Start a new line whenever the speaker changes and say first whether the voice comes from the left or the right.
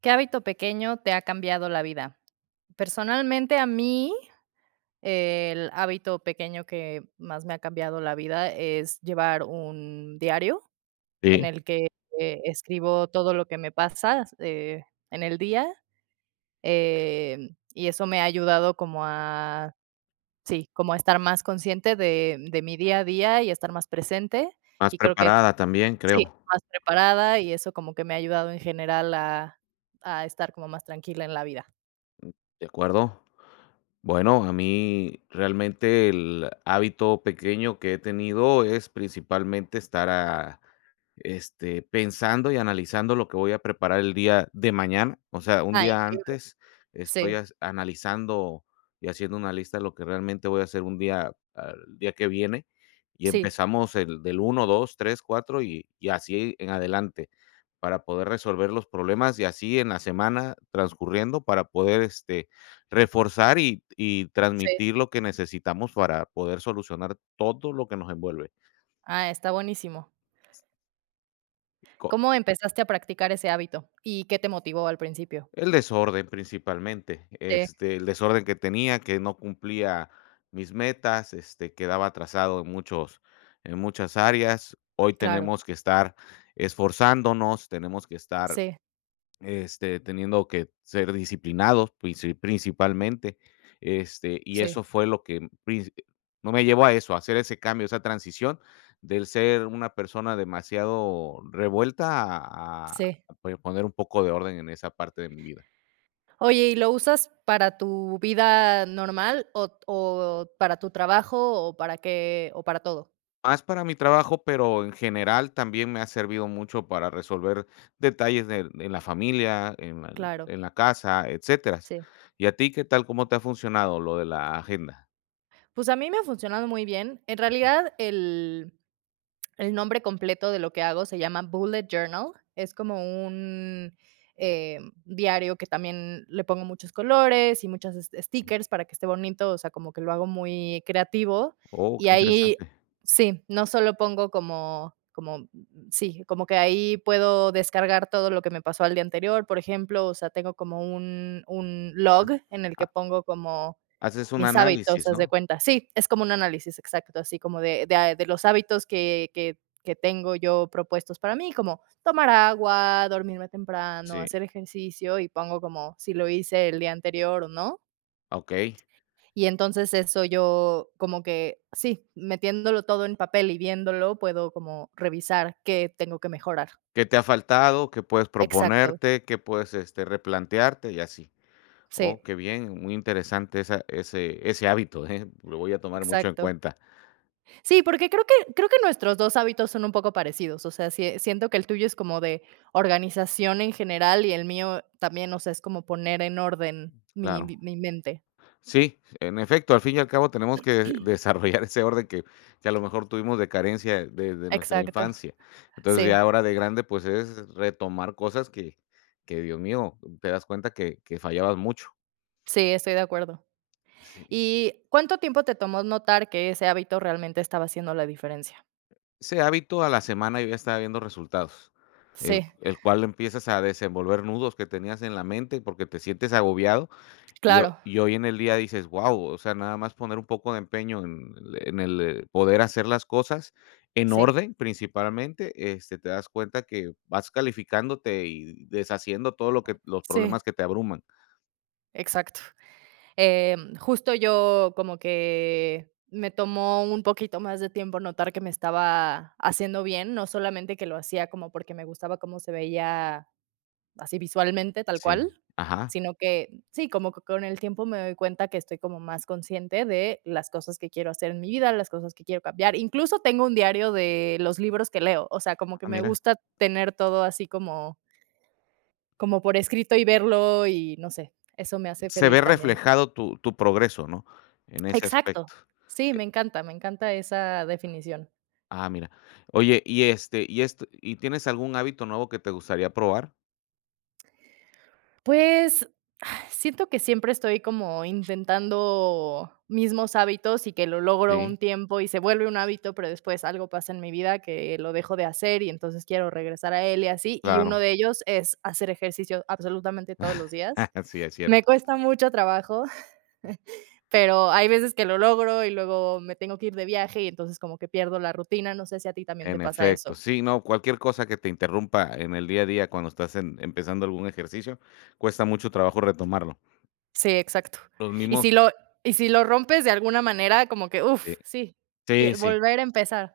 right: ¿Qué hábito pequeño te ha cambiado la vida? Personalmente, a mí, el hábito pequeño que más me ha cambiado la vida es llevar un diario en
left: Sí,
right: el que, escribo todo lo que me pasa, en el día, y eso me ha ayudado como a sí, como a estar más consciente de mi día a día y estar más presente,
left: más
right: y creo que
left: preparada también,
right: sí,
left: creo.
right: más preparada, y eso como que me ha ayudado en general a estar como más tranquila en la vida.
left: ¿De acuerdo? Bueno, a mí realmente el hábito pequeño que he tenido es principalmente estar a pensando y analizando lo que voy a preparar el día de mañana, o sea, un
right: Ah,
left: día
right: increíble.
left: antes estoy
right: Sí,
left: as analizando y haciendo una lista de lo que realmente voy a hacer un día al día que viene, y
right: sí,
left: empezamos el del uno, 2, 3, 4 y así en adelante, para poder resolver los problemas y así en la semana transcurriendo para poder, reforzar y
right: sí.
left: transmitir lo que necesitamos para poder solucionar todo lo que nos envuelve.
right: Ah, está buenísimo. ¿Cómo empezaste a practicar ese hábito y qué te motivó al principio?
left: El desorden principalmente,
right: Sí,
left: el desorden que tenía, que no cumplía mis metas, quedaba atrasado en muchos en muchas áreas. Hoy
right: claro.
left: tenemos que estar esforzándonos, tenemos que estar,
right: Sí,
left: teniendo que ser disciplinados, principalmente, y
right: sí,
left: eso fue lo que princi no me llevó a eso, a hacer ese cambio, esa transición del ser una persona demasiado revuelta a a
right: sí.
left: a poner un poco de orden en esa parte de mi vida.
right: Oye, ¿y lo usas para tu vida normal o para tu trabajo o para qué o para todo?
left: Más para mi trabajo, pero en general también me ha servido mucho para resolver detalles de en la familia, en la
right: Claro,
left: en la casa, etcéteras.
right: sí.
left: ¿Y a ti qué tal? ¿Cómo te ha funcionado lo de la agenda?
right: Pues a mí me ha funcionado muy bien. En realidad, el nombre completo de lo que hago se llama bullet journal. Es como un, eh, diario que también le pongo muchos colores y muchas es stickers para que esté bonito, o sea, como que lo hago muy creativo.
left: Oh,
right: Y
left: qué
right: ahí
left: interesante.
right: sí, no solo pongo como sí, como que ahí puedo descargar todo lo que me pasó al día anterior, por ejemplo, o sea, tengo como un log en el
left: Ha
right: que pongo como
left: haces un
right: mis hábitos,
left: análisis,
right: haz de
left: ¿no?
right: cuenta. Sí, es como un análisis exacto, así como de los hábitos que tengo yo propuestos para mí, como tomar agua, dormirme temprano,
left: Sí,
right: hacer ejercicio, y pongo como si lo hice el día anterior o no.
left: okey.
right: Y entonces eso yo como que sí, metiéndolo todo en papel y viéndolo, puedo como revisar qué tengo que mejorar.
left: ¿Qué te ha faltado? ¿Qué puedes
right: Exacto,
left: proponerte? ¿Qué puedes, replantearte? Y así.
right: sí,
left: Oh, qué bien, muy interesante esa ese ese hábito, lo voy a tomar mucho en
right: exacto.
left: cuenta.
right: Sí, porque creo que nuestros 2 hábitos son un poco parecidos, o sea, siento que el tuyo es como de organización en general y el mío también, o sea, es como poner en orden mi
left: Claro.
right: mi mi mente.
left: Sí, en efecto, al fin y al cabo tenemos que desarrollar ese orden que a lo mejor tuvimos de carencia desde nuestra
right: Exacto.
left: infancia. Entonces,
right: Sí,
left: ya ahora de grande, pues, es retomar cosas que, Dios mío, te das cuenta que fallabas mucho.
right: sí, estoy de acuerdo.
left: Sí.
right: ¿Y cuánto tiempo te tomó notar que ese hábito realmente estaba haciendo la diferencia?
left: Ese hábito a la semana yo ya estaba viendo resultados, el
right: Sí,
left: el cual empiezas a desenvolver nudos que tenías en la mente porque te sientes agobiado. Y ho
right: claro.
left: y hoy en el día dices: "Guau". O sea, nada más poner un poco de empeño en el poder hacer las cosas en
right: Sí,
left: orden, principalmente, te das cuenta que vas calificándote y deshaciendo todo lo que los
right: sí,
left: problemas que te abruman.
right: exacto. Justo yo como que me tomó un poquito más de tiempo notar que me estaba haciendo bien, no solamente que lo hacía como porque me gustaba cómo se veía así visualmente, tal cual,
left: Sí. Ajá.
right: sino que sí, como que con el tiempo me doy cuenta que estoy como más consciente de las cosas que quiero hacer en mi vida, las cosas que quiero cambiar. Incluso tengo un diario de los libros que leo, o sea, como que
left: Ah,
right: me
left: mira.
right: gusta tener todo así como por escrito y verlo y no sé, eso me hace
left: Se ve
right: feliz también.
left: reflejado tu progreso, ¿no? En ese
right: Exacto.
left: aspecto.
right: Sí, me encanta esa definición.
left: Ah, mira. Oye, y, este, y esto ¿y tienes algún hábito nuevo que te gustaría probar?
right: Pues, siento que siempre estoy como intentando mismos hábitos y que lo logro un
left: Sí,
right: tiempo y se vuelve un hábito, pero después algo pasa en mi vida que lo dejo de hacer y entonces quiero regresar a él y así, y uno
left: claro.
right: de ellos es hacer ejercicio absolutamente todos los días.
left: Sí, es
right: Me
left: cierto.
right: cuesta mucho trabajo, pero hay veces que lo logro y luego me tengo que ir de viaje y entonces como que pierdo la rutina, no sé si a ti también te
left: En
right: pasa
left: efecto,
right: eso.
left: sí, no, cualquier cosa que te interrumpa en el día a día cuando estás en empezando algún ejercicio, cuesta mucho trabajo retomarlo.
right: Sí, exacto.
left: Los
right: Y
left: mismos
right: si lo y si lo rompes de alguna manera, como que, uff,
left: eh,
right: sí,
left: sí,
right: te
left: sí,
right: volver a empezar.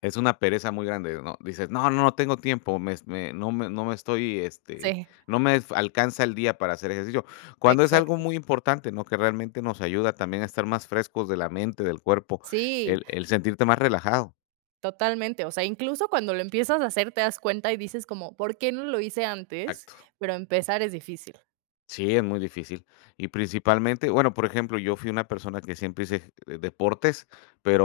left: es una pereza muy grande, ¿no? Dices: "No, no, no tengo tiempo, me me no me no me estoy,
right: Sí,
left: no me alcanza el día para hacer ejercicio", cuando es algo
right: exacto.
left: muy importante, ¿no? Que realmente nos ayuda también a estar más frescos de la mente, del cuerpo,
right: Sí,
left: el sentirte más relajado.
right: totalmente. O sea, incluso cuando lo empiezas a hacer, te das cuenta y dices como: "¿Por qué no lo hice antes?".
left: Exacto.
right: Pero empezar es difícil.
left: Sí, es muy difícil. Y principalmente, bueno, por ejemplo, yo fui una persona que siempre hice deportes,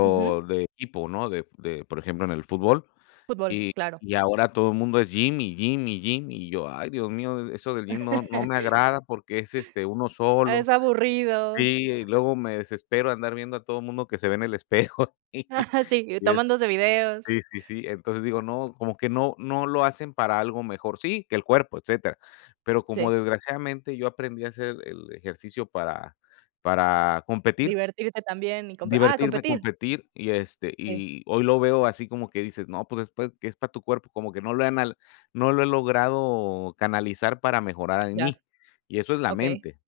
right: Ujú.
left: de equipo, ¿no? De, por ejemplo, en el fútbol.
right: Fútbol,
left: Y,
right: claro.
left: y, ahora todo el mundo es gym y gym y gym. Y yo, ay, Dios mío, eso del gym no, no me agrada porque es uno solo.
right: Es aburrido.
left: Sí, y luego me desespero andar viendo a todo el mundo que se ve en el espejo.
right: Sí,
left: Y,
right: tomándose videos.
left: sí, sí, sí. Entonces digo, no, como que no lo hacen para algo mejor. Sí, que el cuerpo, etcétera, pero como
right: Sí,
left: desgraciadamente yo aprendí a hacer el ejercicio para competir,
right: divertirte también y compe ah,
left: divertirme,
right: competir.
left: competir, y,
right: Sí,
left: y hoy lo veo así como que dices: "No, pues, después que es para tu cuerpo", como que no lo he logrado canalizar para mejorar en
right: ya,
left: mí, y eso es la
right: okey,
left: mente.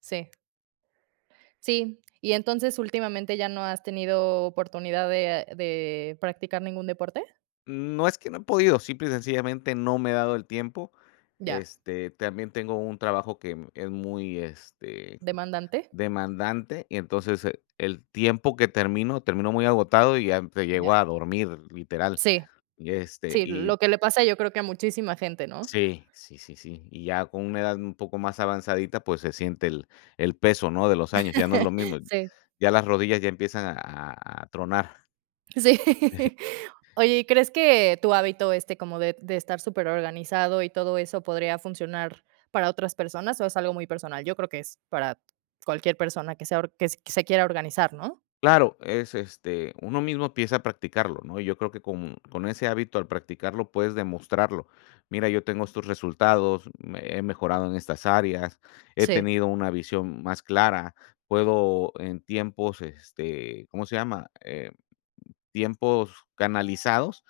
right: sí. Sí, y entonces, últimamente, ¿ya no has tenido oportunidad de practicar ningún deporte?
left: No es que no he podido, simple y sencillamente no me he dado el tiempo.
right: Ya,
left: También tengo un trabajo que es muy, este
right: demandante.
left: Demandante, y entonces, el tiempo que termino, termino muy agotado y ya te
right: Ya.
left: llego a dormir, literal.
right: Sí,
left: Y,
right: sí, lo que le pasa yo creo que a muchísima gente, ¿no?
left: sí, sí, sí, sí. Y ya con una edad un poco más avanzadita, pues, se siente el peso, ¿no?, de los años, ya no es lo mismo.
right: Sí,
left: Ya las rodillas ya empiezan a tronar.
right: sí. Oye, ¿y crees que tu hábito, este, como de estar súper organizado y todo eso, podría funcionar para otras personas, o es algo muy personal? Yo creo que es para cualquier persona que sea or que se quiera organizar, ¿no?
left: Claro, es, uno mismo empieza a practicarlo, ¿no? Y yo creo que con ese hábito, al practicarlo, puedes demostrarlo. Mira, yo tengo estos resultados, me he mejorado en estas áreas, he
right: Sí,
left: tenido una visión más clara, puedo en tiempos, ¿cómo se llama? Tiempos canalizados,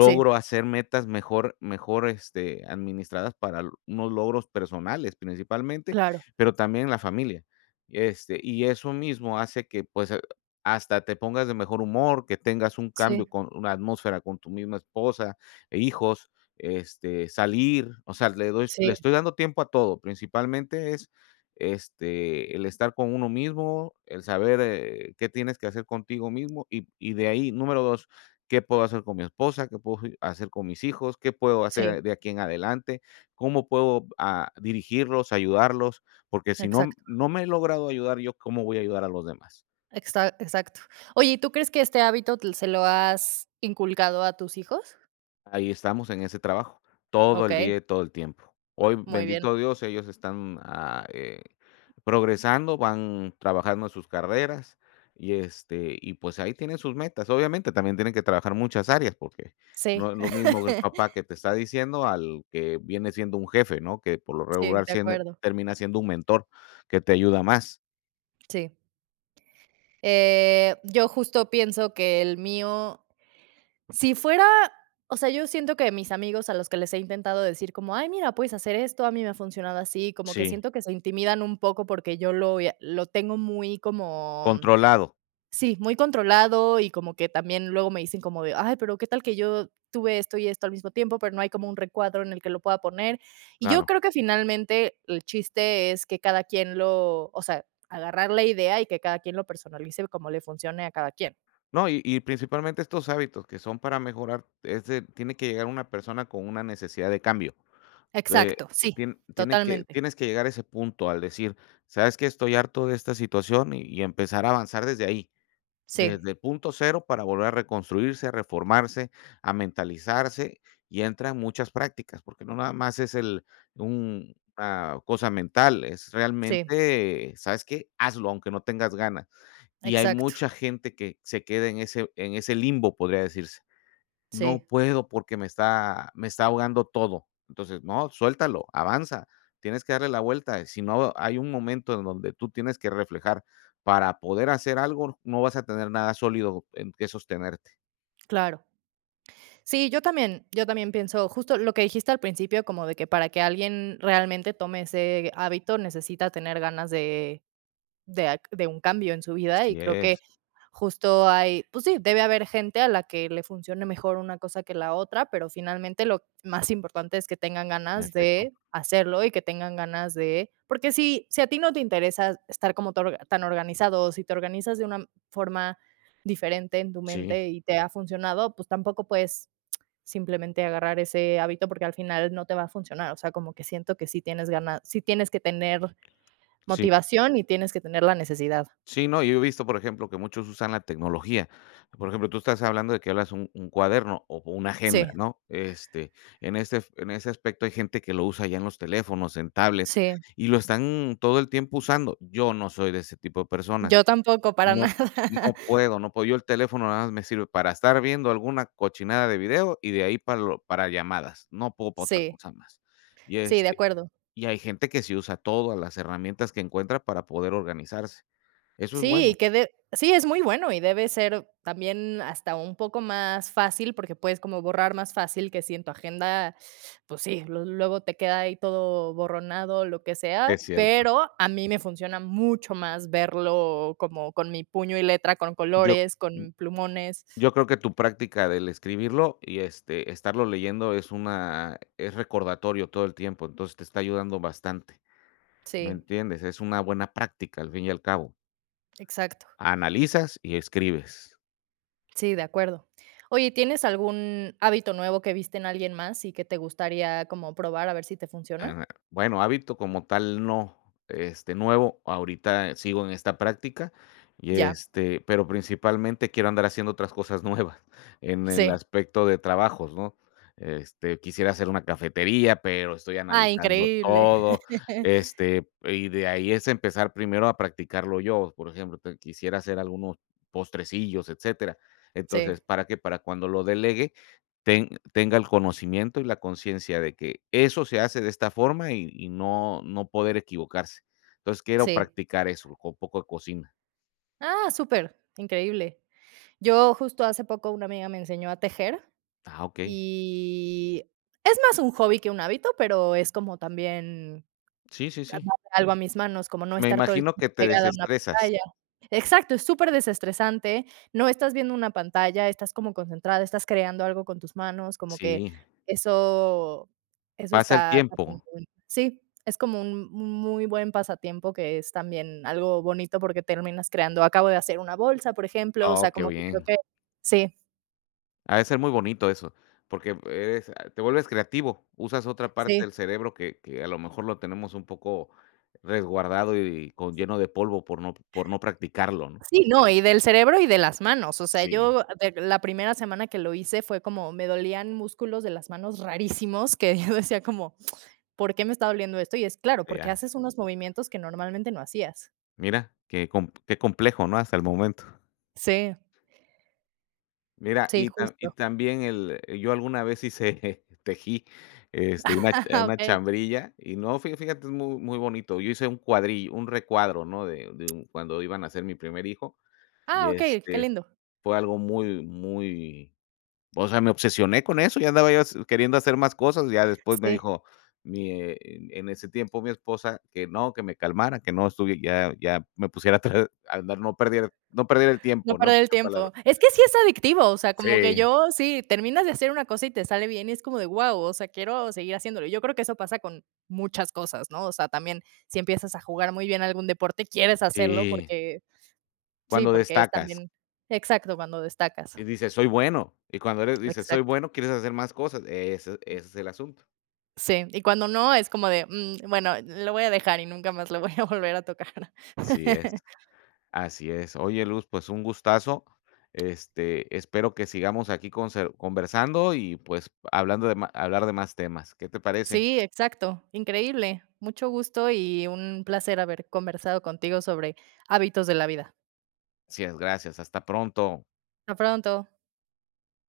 right: sí,
left: hacer metas mejor, administradas para l unos logros personales principalmente,
right: claro.
left: pero también la familia. Y eso mismo hace que, pues, hasta te pongas de mejor humor, que tengas un
right: Sí,
left: cambio con una atmósfera con tu misma esposa e hijos, salir, o sea, le
right: sí,
left: estoy dando tiempo a todo, principalmente es el estar con uno mismo, el saber, qué tienes que hacer contigo mismo y de ahí, número dos, ¿qué puedo hacer con mi esposa? ¿Qué puedo hacer con mis hijos? ¿Qué puedo
right: sí,
left: hacer de aquí en adelante? ¿Cómo puedo, dirigirlos, ayudarlos? Porque si no
right: exacto.
left: me he logrado ayudar yo, ¿cómo voy a ayudar a los demás?
right: Exacto. Oye, ¿y tú crees que este hábito te se lo has inculcado a tus hijos?
left: Ahí estamos en ese trabajo, todo el
right: Okey,
left: día y todo el tiempo. Hoy,
right: muy bien.
left: bendito Dios, ellos están, progresando, van trabajando en sus carreras y, y pues ahí tienen sus metas. Obviamente, también tienen que trabajar muchas áreas, porque
right: Sí,
left: no es lo mismo que el papá que te está diciendo al que viene siendo un jefe, ¿no? Que por lo
right: sí,
left: regular
right: de
left: siende
right: acuerdo,
left: termina siendo un mentor que te ayuda más.
right: sí. Yo justo pienso que el mío, si fuera o sea, yo siento que mis amigos a los que les he intentado decir como: "Ay, mira, puedes hacer esto, a mí me ha funcionado así", como que
left: Sí,
right: siento que se intimidan un poco porque yo lo tengo muy como
left: controlado,
right: sí, muy controlado y como que también luego me dicen como de: "Ay, pero qué tal que yo tuve esto y esto al mismo tiempo, pero no hay como un recuadro en el que lo pueda poner". Y yo
left: claro.
right: creo que finalmente el chiste es que cada quien lo o sea, agarrar la idea y que cada quien lo personalice como le funcione a cada quien.
left: No, y principalmente estos hábitos que son para mejorar, es de tiene que llegar una persona con una necesidad de cambio, que
right: Exacto,
left: eh,
right: sí,
left: tien tiene que
right: totalmente.
left: tienes que llegar a ese punto al decir: "¿Sabes que Estoy harto de esta situación", y empezar a avanzar desde ahí,
right: Sí,
left: desde el punto cero para volver a reconstruirse, a reformarse, a mentalizarse, y entran muchas prácticas, porque no nada más es el un una cosa mental, es
right: sí,
left: realmente, ¿sabes qué? Hazlo, aunque no tengas ganas. Y hay
right: exacto.
left: mucha gente que se queda en ese limbo, podría decirse. No
right: Sí,
left: puedo porque me está ahogando todo. Entonces, no, suéltalo, avanza, tienes que darle la vuelta. Si no, hay un momento en donde tú tienes que reflejar para poder hacer algo, no vas a tener nada sólido en que sostenerte.
right: claro. Sí, yo también pienso justo lo que dijiste al principio, como de que para que alguien realmente tome ese hábito necesita tener ganas de, de un cambio en su vida y
left: Así
right: creo que
left: es,
right: justo hay, pues sí, debe haber gente a la que le funcione mejor una cosa que la otra, pero finalmente lo más importante es que tengan
left: en
right: ganas
left: efecto.
right: de hacerlo y que tengan ganas de, porque si, si a ti no te interesa estar como tan tan organizado, o si te organizas de una forma diferente en tu
left: Sí.
right: mente y te ha funcionado, pues tampoco puedes simplemente agarrar ese hábito porque al final no te va a funcionar, o sea, como que siento que sí tienes ganas, sí tienes que tener
left: Sí.
right: motivación y tienes que tener la necesidad.
left: Sí, no, yo he visto, por ejemplo, que muchos usan la tecnología. Por ejemplo, tú estás hablando de que hablas un cuaderno o una agenda,
right: Sí,
left: ¿no? En ese aspecto hay gente que lo usa ya en los teléfonos, en tablets,
right: sí,
left: y lo están todo el tiempo usando. Yo no soy de ese tipo de personas.
right: yo tampoco para nada.
left: No no puedo, no puedo. Yo el teléfono nada más me sirve para estar viendo alguna cochinada de video y de ahí para llamadas. No puedo para otra
right: Sí,
left: cosa más. Y,
right: sí, de acuerdo.
left: y hay gente que sí usa todas las herramientas que encuentra para poder organizarse. Eso es
right: Sí,
left: bueno.
right: que de sí, es muy bueno y debe ser también hasta un poco más fácil, porque puedes como borrar más fácil que si en tu agenda, pues sí, lu luego te queda ahí todo borronado, lo que sea,
left: Es cierto.
right: pero a mí me funciona mucho más verlo como con mi puño y letra, con
left: Yo
right: colores, con plumones.
left: yo creo que tu práctica del escribirlo y, estarlo leyendo es recordatorio todo el tiempo, entonces te está ayudando bastante, ¿me
right: Sí,
left: entiendes? Es una buena práctica, al fin y al cabo.
right: exacto.
left: Analizas y escribes.
right: Sí, de acuerdo. Oye, ¿tienes algún hábito nuevo que viste en alguien más y que te gustaría como probar a ver si te funciona?
left: Ah, bueno, hábito como tal no, nuevo, ahorita sigo en esta práctica y,
right: Ya,
left: pero principalmente quiero andar haciendo otras cosas nuevas en el
right: sí.
left: aspecto de trabajos, ¿no? Quisiera hacer una cafetería, pero estoy
right: Ah,
left: analizando
right: increíble.
left: todo, y de ahí es empezar primero a practicarlo yo. Por ejemplo, te quisiera hacer algunos postrecillos, etcétera.
right: Sí,
left: Entonces, ¿para qué? Para cuando lo delegue, tenga el conocimiento y la conciencia de que eso se hace de esta forma y no poder equivocarse. Entonces, quiero
right: sí.
left: practicar eso, con un poco de cocina.
right: Ah, súper, increíble. Yo justo hace poco una amiga me enseñó a tejer
left: Ah, okey.
right: y es más un hobby que un hábito, pero es como también
left: Sí, sí, sí.
right: algo a mis manos, como no
left: Me
right: estar todo el
left: imagino que
right: tiempo
left: te
right: pegada a una
left: desestresas.
right: pantalla. Exacto, es súper desestresante no estás viendo una pantalla, estás como concentrada, estás creando algo con tus manos, como que
left: Sí,
right: eso eso
left: pasa el
right: está también
left: tiempo.
right: muy bueno. Sí, es como un muy buen pasatiempo que es también algo bonito porque terminas creando. Acabo de hacer una bolsa, por ejemplo, o sea,
left: Oh, qué
right: como que creo
left: bien.
right: que sí,
left: Ha de ser muy bonito eso, porque te vuelves creativo, usas otra parte
right: sí.
left: del cerebro que a lo mejor lo tenemos un poco resguardado y con lleno de polvo por no practicarlo, ¿no?
right: Sí, no, y del cerebro y de las manos. O sea,
left: Sí,
right: yo de la primera semana que lo hice fue como me dolían músculos de las manos rarísimos que yo decía como, ¿por qué me está doliendo esto? Y es claro, porque
left: ya.
right: haces unos movimientos que normalmente no hacías.
left: Mira, qué complejo, ¿no? Hasta el momento.
right: Sí,
left: Mira,
right: sí,
left: y ta y
right: justo.
left: también el yo alguna vez hice tejí, una cha una
right: Okey.
left: chambrilla y no, fí fíjate, es muy muy bonito. Yo hice un cuadrillo, un recuadro, ¿no? De un cuando iban a ser mi primer hijo
right: Ah,
left: y,
right: okey, qué lindo.
left: fue algo muy, muy. O sea, me obsesioné con eso, ya andaba yo s queriendo hacer más cosas. Ya después me
right: Sí.
left: dijo en ese tiempo mi esposa que no, que me calmara, que no estuvie ya me pusiera a andar, no perder el
right: No
left: tiempo, ¿no? En
right: perder el
left: pocas
right: tiempo.
left: palabras.
right: Es que sí es adictivo, o sea, como que
left: Sí,
right: yo sí, terminas de hacer una cosa y te sale bien y es como de wow o sea, quiero seguir haciéndolo. Yo creo que eso pasa con muchas cosas, ¿no? O sea, también si empiezas a jugar muy bien algún deporte, quieres hacerlo
left: sí.
right: porque sí,
left: Cuando
right: porque es
left: destacas
right: también exacto, cuando destacas.
left: y dices: "Soy bueno", y cuando eres dices: "Soy
right: Exacto.
left: bueno", quieres hacer más cosas, ese es el asunto.
right: Sí, y cuando no, es como de, mm, bueno, lo voy a dejar y nunca más lo voy a volver a tocar.
left: Así es. Así es. Oye, Luz, pues un gustazo. Espero que sigamos aquí conversando y pues hablar de más temas. ¿Qué te parece?
right: Sí, exacto, increíble. Mucho gusto y un placer haber conversado contigo sobre hábitos de la vida.
left: Gracias, gracias. Hasta pronto.
right: Hasta pronto.